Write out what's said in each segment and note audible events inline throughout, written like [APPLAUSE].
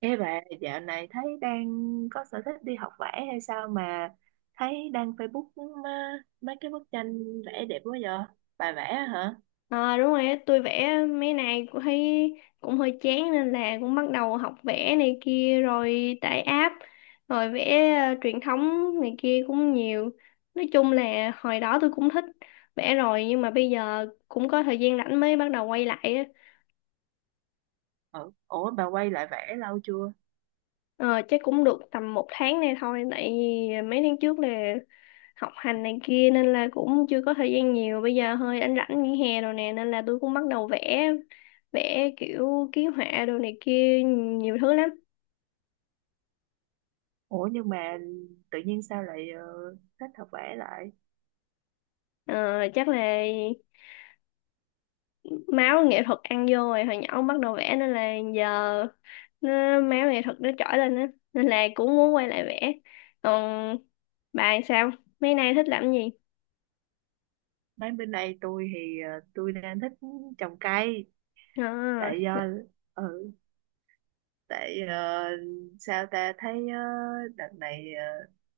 Ê bà, dạo này thấy đang có sở thích đi học vẽ hay sao mà thấy đăng Facebook mấy cái bức tranh vẽ đẹp quá vậy? Bà vẽ hả? Ờ đúng rồi á, tôi vẽ mấy này cũng thấy cũng hơi chán nên là cũng bắt đầu học vẽ này kia rồi tải app rồi vẽ truyền thống này kia cũng nhiều. Nói chung là hồi đó tôi cũng thích vẽ rồi nhưng mà bây giờ cũng có thời gian rảnh mới bắt đầu quay lại á. Ừ. Ủa bà quay lại vẽ lâu chưa? Ờ, chắc cũng được tầm một tháng nay thôi tại vì mấy tháng trước là học hành này kia nên là cũng chưa có thời gian nhiều, bây giờ hơi anh rảnh nghỉ hè rồi nè nên là tôi cũng bắt đầu vẽ vẽ kiểu ký họa đồ này kia nhiều thứ lắm. Ủa nhưng mà tự nhiên sao lại thích học vẽ lại? Ờ, chắc là máu nghệ thuật ăn vô rồi, hồi nhỏ bắt đầu vẽ nên là giờ máu nghệ thuật nó trỗi lên á nên là cũng muốn quay lại vẽ. Còn bà sao, mấy nay thích làm gì? Mấy bên đây tôi đang thích trồng cây. À, Tại do ừ tại ờ, sao ta thấy đợt này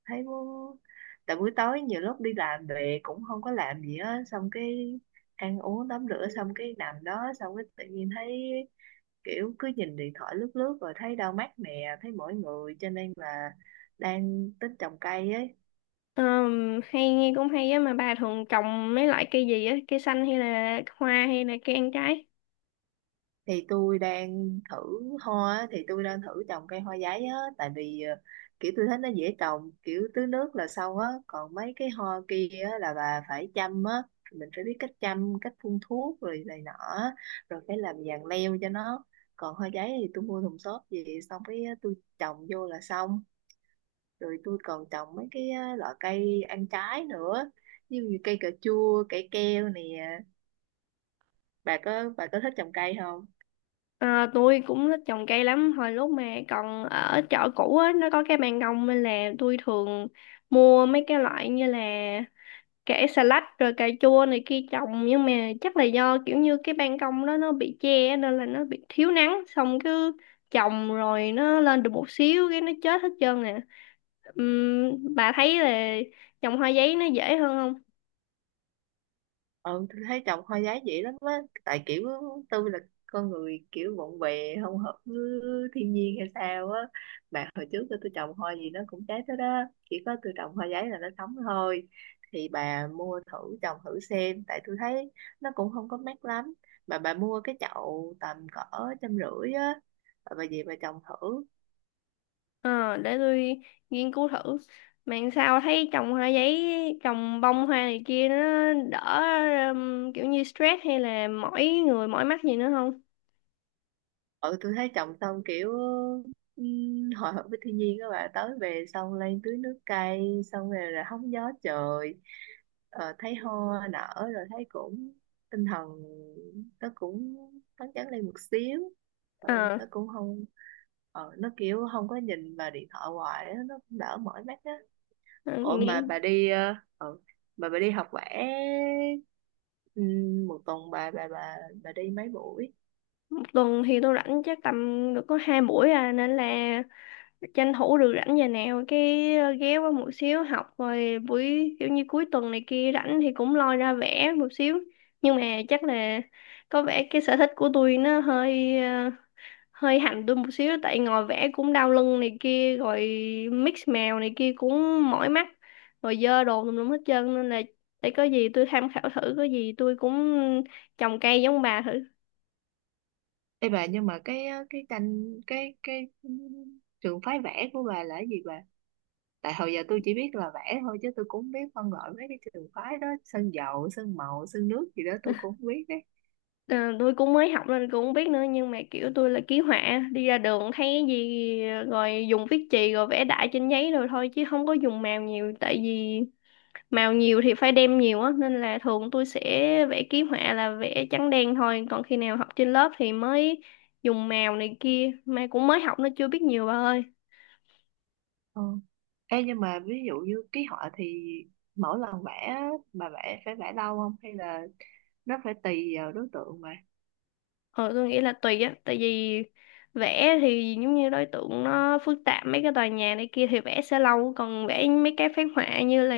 thấy muốn, tại buổi tối nhiều lúc đi làm về cũng không có làm gì á, xong cái ăn uống tắm rửa xong cái nằm đó, xong cái tự nhiên thấy kiểu cứ nhìn điện thoại lướt lướt rồi thấy đau mắt nè, thấy mỏi người cho nên là đang tính trồng cây ấy. Hay nghe cũng hay á, mà bà thường trồng mấy loại cây gì á, cây xanh hay là hoa hay là cây ăn trái? thì tôi đang thử thì tôi đang thử trồng cây hoa giấy á, tại vì kiểu tôi thấy nó dễ trồng, kiểu tưới nước là xong á. Còn mấy cái hoa kia á là bà phải chăm á, mình phải biết cách chăm, cách phun thuốc rồi này nọ á, rồi phải làm giàn leo cho nó. Còn hoa giấy thì tôi mua thùng xốp về xong cái tôi trồng vô là xong. Rồi tôi còn trồng mấy cái loại cây ăn trái nữa, như cây cà chua, cây keo nè. Bà có, bà có thích trồng cây không? À, tôi cũng thích trồng cây lắm, hồi lúc mà còn ở chợ cũ á nó có cái ban công nên là tôi thường mua mấy cái loại như là kẻ xà lách rồi cà chua này kia trồng, nhưng mà chắc là do kiểu như cái ban công đó nó bị che á, nên là nó bị thiếu nắng, xong cứ trồng rồi nó lên được một xíu cái nó chết hết trơn nè. Bà thấy là trồng hoa giấy nó dễ hơn. Ừ, tôi thấy chồng hoa giá dĩ lắm á, tại kiểu tôi là con người kiểu bộn bề không hợp với thiên nhiên hay sao á, mà hồi trước tôi trồng hoa gì nó cũng trái tới đó, chỉ có tôi trồng hoa giấy là nó sống thôi. Thì bà mua thử trồng thử xem, tại tôi thấy nó cũng không có mát lắm, mà bà mua cái chậu tầm cỡ 150 á, bà về bà trồng thử. Ờ, để tôi nghiên cứu thử. Mà sao thấy trồng hoa giấy, trồng bông hoa này kia nó đỡ, kiểu như stress hay là mỏi người mỏi mắt gì nữa không? Ừ, tôi thấy trồng xong kiểu ừm, hòa hợp với thiên nhiên, các bạn tới về xong lên tưới nước cây, xong rồi là hóng gió trời, thấy hoa nở rồi thấy cũng tinh thần nó cũng phấn chấn lên một xíu. Ừ, Ờ. Nó kiểu không có nhìn vào điện thoại hoài á, nó cũng đỡ mỏi mắt á. Ờ. ủa Nghĩ. mà bà đi ờ, ừ, mà bà đi học vẽ, một tuần bà đi mấy buổi? Một tuần thì tôi rảnh chắc tầm được có hai buổi à, nên là tranh thủ được rảnh giờ nào cái ghé qua một xíu học, rồi buổi kiểu như cuối tuần này kia rảnh thì cũng lôi ra vẽ một xíu. Nhưng mà chắc là có vẻ cái sở thích của tôi nó hơi hơi hành tôi một xíu, tại ngồi vẽ cũng đau lưng này kia rồi mix mèo này kia cũng mỏi mắt, rồi dơ đồ tùm lum hết trơn, nên là để có gì tôi tham khảo thử, có gì tôi cũng trồng cây giống bà thử. Ê bà, nhưng mà cái tranh cái trường phái vẽ của bà là cái gì bà? Tại hồi giờ tôi chỉ biết là vẽ thôi chứ tôi cũng không biết phân loại mấy cái trường phái đó, sơn dầu, sơn màu, sơn nước gì đó tôi cũng không biết đấy. Ờ, tôi cũng mới học nên cũng không biết nữa, nhưng mà kiểu tôi là ký họa đi ra đường thấy cái gì rồi dùng viết chì rồi vẽ đại trên giấy rồi thôi, chứ không có dùng mèo nhiều, tại vì màu nhiều thì phải đem nhiều á, nên là thường tôi sẽ vẽ ký họa là vẽ trắng đen thôi, còn khi nào học trên lớp thì mới dùng màu này kia, mà cũng mới học nó chưa biết nhiều bà ơi. Ờ. Ê, nhưng mà ví dụ như ký họa thì mỗi lần vẽ á, bà vẽ phải vẽ lâu không, hay là nó phải tùy vào đối tượng mà. Ờ tôi nghĩ là tùy á, tại vì vẽ thì giống như đối tượng nó phức tạp mấy cái tòa nhà này kia thì vẽ sẽ lâu, còn vẽ mấy cái phác họa như là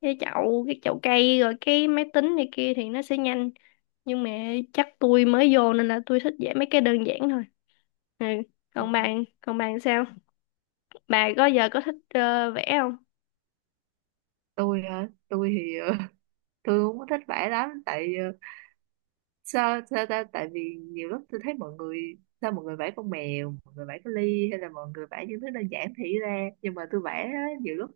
cái chậu cây rồi cái máy tính này kia thì nó sẽ nhanh. Nhưng mà chắc tôi mới vô nên là tôi thích vẽ mấy cái đơn giản thôi. Ừ. Ờ. Còn bạn sao? Bà có giờ có thích vẽ không? Tôi hả? Tôi thì [LAUGHS] tôi không có thích vẽ lắm, tại sao sao ta tại vì nhiều lúc tôi thấy mọi người, sao mọi người vẽ con mèo, mọi người vẽ cái ly, hay là mọi người vẽ những thứ đơn giản thì ra, nhưng mà tôi vẽ á, nhiều lúc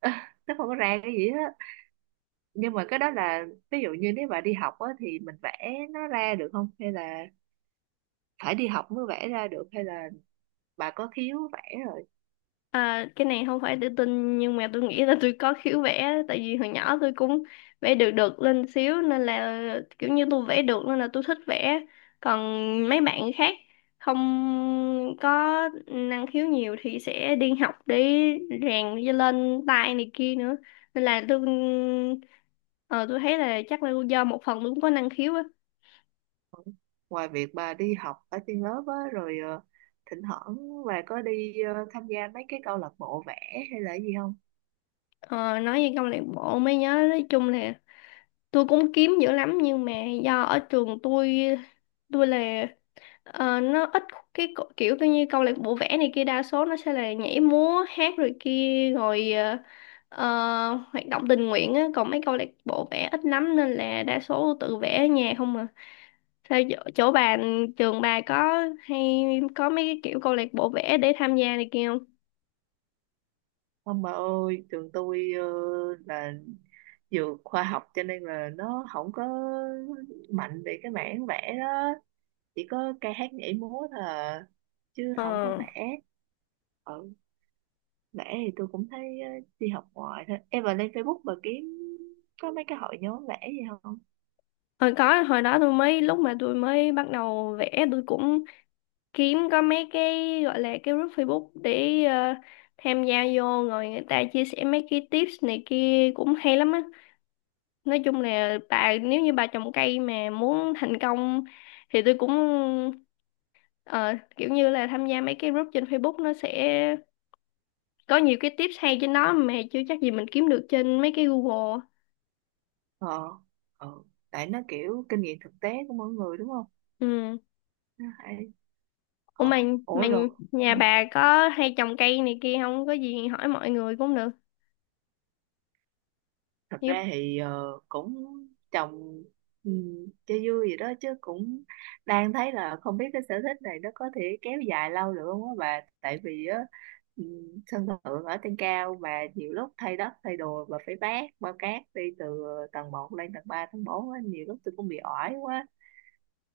[LAUGHS] nó không có ra cái gì hết. Nhưng mà cái đó là, ví dụ như nếu bạn đi học á, thì mình vẽ nó ra được không, hay là phải đi học mới vẽ ra được, hay là bà có khiếu vẽ rồi? À, cái này không phải tự tin nhưng mà tôi nghĩ là tôi có khiếu vẽ, tại vì hồi nhỏ tôi cũng vẽ được được lên xíu nên là kiểu như tôi vẽ được nên là tôi thích vẽ. Còn mấy bạn khác không có năng khiếu nhiều thì sẽ đi học để rèn cho lên tay này kia nữa. Nên là tôi thấy là chắc là do một phần tôi cũng có năng khiếu á. Ngoài việc bà đi học ở trên lớp á, rồi thỉnh thoảng bà có đi tham gia mấy cái câu lạc bộ vẽ hay là gì không? Ờ, nói về câu lạc bộ mới nhớ, nói chung là tôi cũng kiếm dữ lắm nhưng mà do ở trường tôi, tôi là nó ít kiểu coi như câu lạc bộ vẽ này kia đa số nó sẽ là nhảy múa hát rồi kia rồi, ờ, hoạt động tình nguyện á, còn mấy câu lạc bộ vẽ ít lắm nên là đa số tự vẽ ở nhà không à. Sao chỗ bà, trường bà có hay có mấy cái kiểu câu lạc bộ vẽ để tham gia này kia không? Ông bà ơi, trường tôi là dược khoa học, cho nên là nó không có mạnh về cái mảng vẽ đó, chỉ có ca hát nhảy múa thôi à, chứ ờ không có vẽ. Ừ, vẽ thì tôi cũng thấy đi học ngoài thôi. Em vào lên Facebook bà kiếm có mấy cái hội nhóm vẽ gì không? Hồi đó tôi mới, lúc mà tôi mới bắt đầu vẽ tôi cũng kiếm có mấy cái gọi là cái group Facebook để tham gia vô, rồi người ta chia sẻ mấy cái tips này kia cũng hay lắm á. Nói chung là bà, nếu như bà trồng cây mà muốn thành công thì tôi cũng ờ, kiểu như là tham gia mấy cái group trên Facebook, nó sẽ có nhiều cái tips hay trên đó mà chưa chắc gì mình kiếm được trên mấy cái Google. Ờ, ờ, tại nó kiểu kinh nghiệm thực tế của mỗi người đúng không? Ừ. Nó hay. Ủa Ờ, mà ủa rồi. nhà Ờ, bà có hay trồng cây này kia không? Có gì hỏi mọi người cũng được. thật ra Giúp. thì cũng trồng, ừ, cho vui vậy đó, chứ cũng đang thấy là không biết cái sở thích này nó có thể kéo dài lâu được không á bà, tại vì á ừ, sân thượng ở trên cao mà, nhiều lúc thay đất thay đồ và phải vác bao cát đi từ tầng 1 lên tầng 3 tầng 4 á, nhiều lúc tôi cũng bị oải quá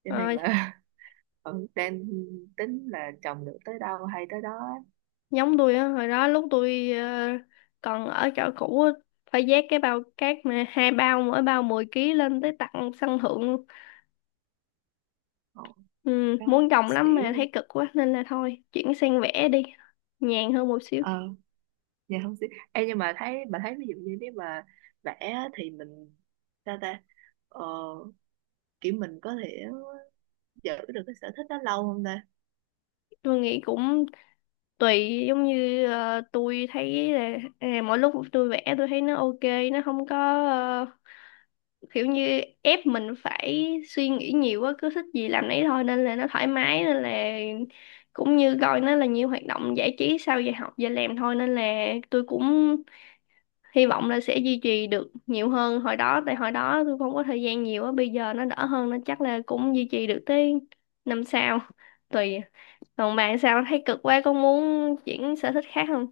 cho nên Ờ. là [LAUGHS] ừ, đang tính là trồng được tới đâu hay tới đó á. Giống tôi á, hồi đó lúc tôi còn ở chỗ cũ á, phải vác cái bao cát, mà hai bao mỗi bao 10 ký lên tới tận sân thượng luôn. Ồ, Ừ, đó muốn trồng lắm xỉu mà thấy cực quá nên là thôi, chuyển sang vẽ đi, nhàn hơn một xíu. dạ không xí. Em nhưng mà thấy, ví dụ như nếu mà vẽ á, thì mình sao ta ờ, kiểu mình có thể giữ được cái sở thích đó lâu không ta? Tôi nghĩ cũng tùy, giống như tôi thấy là mỗi lúc tôi vẽ tôi thấy nó ok, nó không có ờ, kiểu như ép mình phải suy nghĩ nhiều quá, cứ thích gì làm nấy thôi nên là nó thoải mái, nên là cũng như coi nó là nhiều hoạt động giải trí sau giờ học giờ làm thôi, nên là tôi cũng hy vọng là sẽ duy trì được nhiều hơn hồi đó, tại hồi đó tôi không có thời gian nhiều á, bây giờ nó đỡ hơn nên chắc là cũng duy trì được tới năm sau, tùy. Còn bạn sao, thấy cực quá có muốn chuyển sở thích khác không?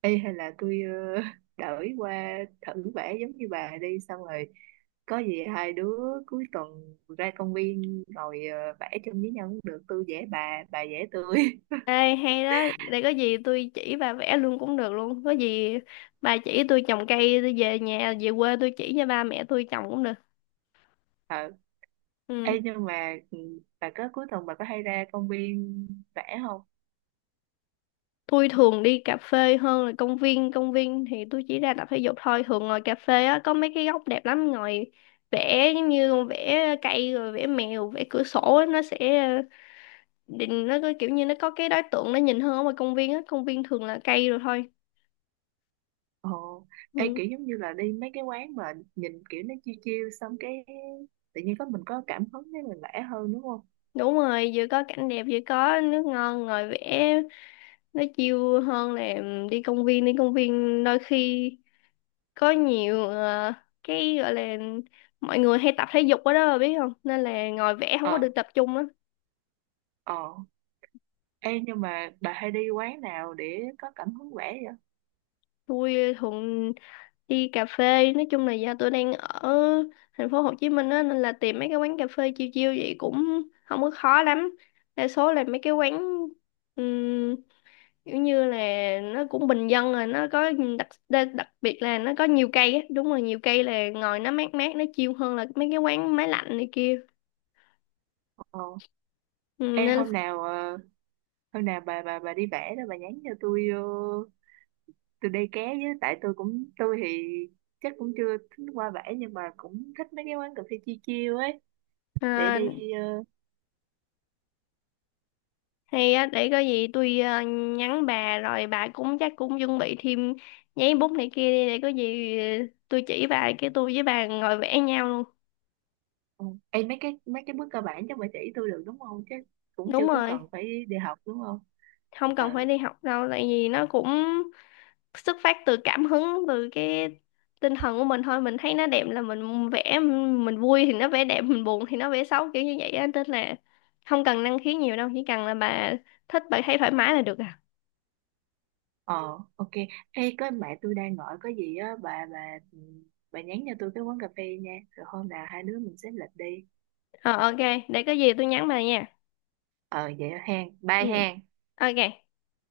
Ê, hay là tôi ờ, [LAUGHS] đổi qua thử vẽ giống như bà đi, xong rồi có gì hai đứa cuối tuần ra công viên ngồi vẽ chung với nhau cũng được, tôi vẽ bà vẽ tôi. Ê, hay đó, để có gì tôi chỉ bà vẽ luôn cũng được luôn. Có gì bà chỉ tôi trồng cây, tôi về nhà, về quê tôi chỉ cho ba mẹ tôi trồng cũng được. [LAUGHS] Ờ. Ừ. Ê, nhưng mà ừ, bà có cuối tuần bà có hay ra công viên vẽ không? Tôi thường đi cà phê hơn là công viên thì tôi chỉ ra tập thể dục thôi. Thường ngồi cà phê á, có mấy cái góc đẹp lắm, ngồi vẽ giống như con vẽ cây rồi vẽ mèo, vẽ cửa sổ á, nó sẽ định, nó có kiểu như nó có cái đối tượng nó nhìn hơn ở ngoài công viên á, công viên thường là cây rồi thôi. Ồ, ê, Ừ. kiểu giống như là đi mấy cái quán mà nhìn kiểu nó chiêu chiêu xong cái tự nhiên có mình có cảm hứng để mình vẽ hơn đúng không? Đúng rồi, vừa có cảnh đẹp vừa có nước ngon ngồi vẽ nó chill hơn là em đi công viên, đôi khi có nhiều cái gọi là mọi người hay tập thể dục ở đó bà biết không, nên là ngồi vẽ không có Ờ, được tập trung á. ờ. Ê, nhưng mà bà hay đi quán nào để có cảm hứng vẽ vậy? Tôi thường đi cà phê, nói chung là do tôi đang ở thành phố Hồ Chí Minh á nên là tìm mấy cái quán cà phê chill chill vậy cũng không có khó lắm. Đa số là mấy cái quán kiểu như là nó cũng bình dân rồi nó có đặc biệt là nó có nhiều cây á, đúng rồi nhiều cây là ngồi nó mát mát, nó chill hơn là mấy cái quán máy lạnh này kia. Ờ. Ừ, Ê, nên. hôm nào hôm nào bà đi vẽ đó, bà nhắn cho tôi tôi đây ké với, tại tôi thì chắc cũng chưa thích qua vẽ nhưng mà cũng thích mấy cái quán cà phê chiêu chiêu ấy để à, đi, ờ, Hay á, để có gì tôi nhắn bà, rồi bà cũng chắc cũng chuẩn bị thêm giấy bút này kia đi, để có gì tôi chỉ bà, cái tôi với bà ngồi vẽ nhau luôn. Ừ. Ê, mấy cái bước cơ bản chắc bà chỉ tôi được đúng không, chứ cũng chưa Đúng có cần rồi, phải đi học đúng không? không cần ờ phải đi học đâu, tại vì nó cũng xuất phát từ cảm hứng, từ cái tinh thần của mình thôi, mình thấy nó đẹp là mình vẽ, mình vui thì nó vẽ đẹp, mình buồn thì nó vẽ xấu kiểu như vậy á, nên là không cần năng khiếu nhiều đâu, chỉ cần là bà thích, bà thấy thoải mái là được à. ờ ok. Ê, có mẹ tôi đang gọi có gì á bà nhắn cho tôi cái quán cà phê nha, rồi hôm nào hai đứa mình xếp lịch đi. Ờ, ok. Để có gì tôi nhắn bà nha. Ờ vậy hen, bye Ừ, hen. ok.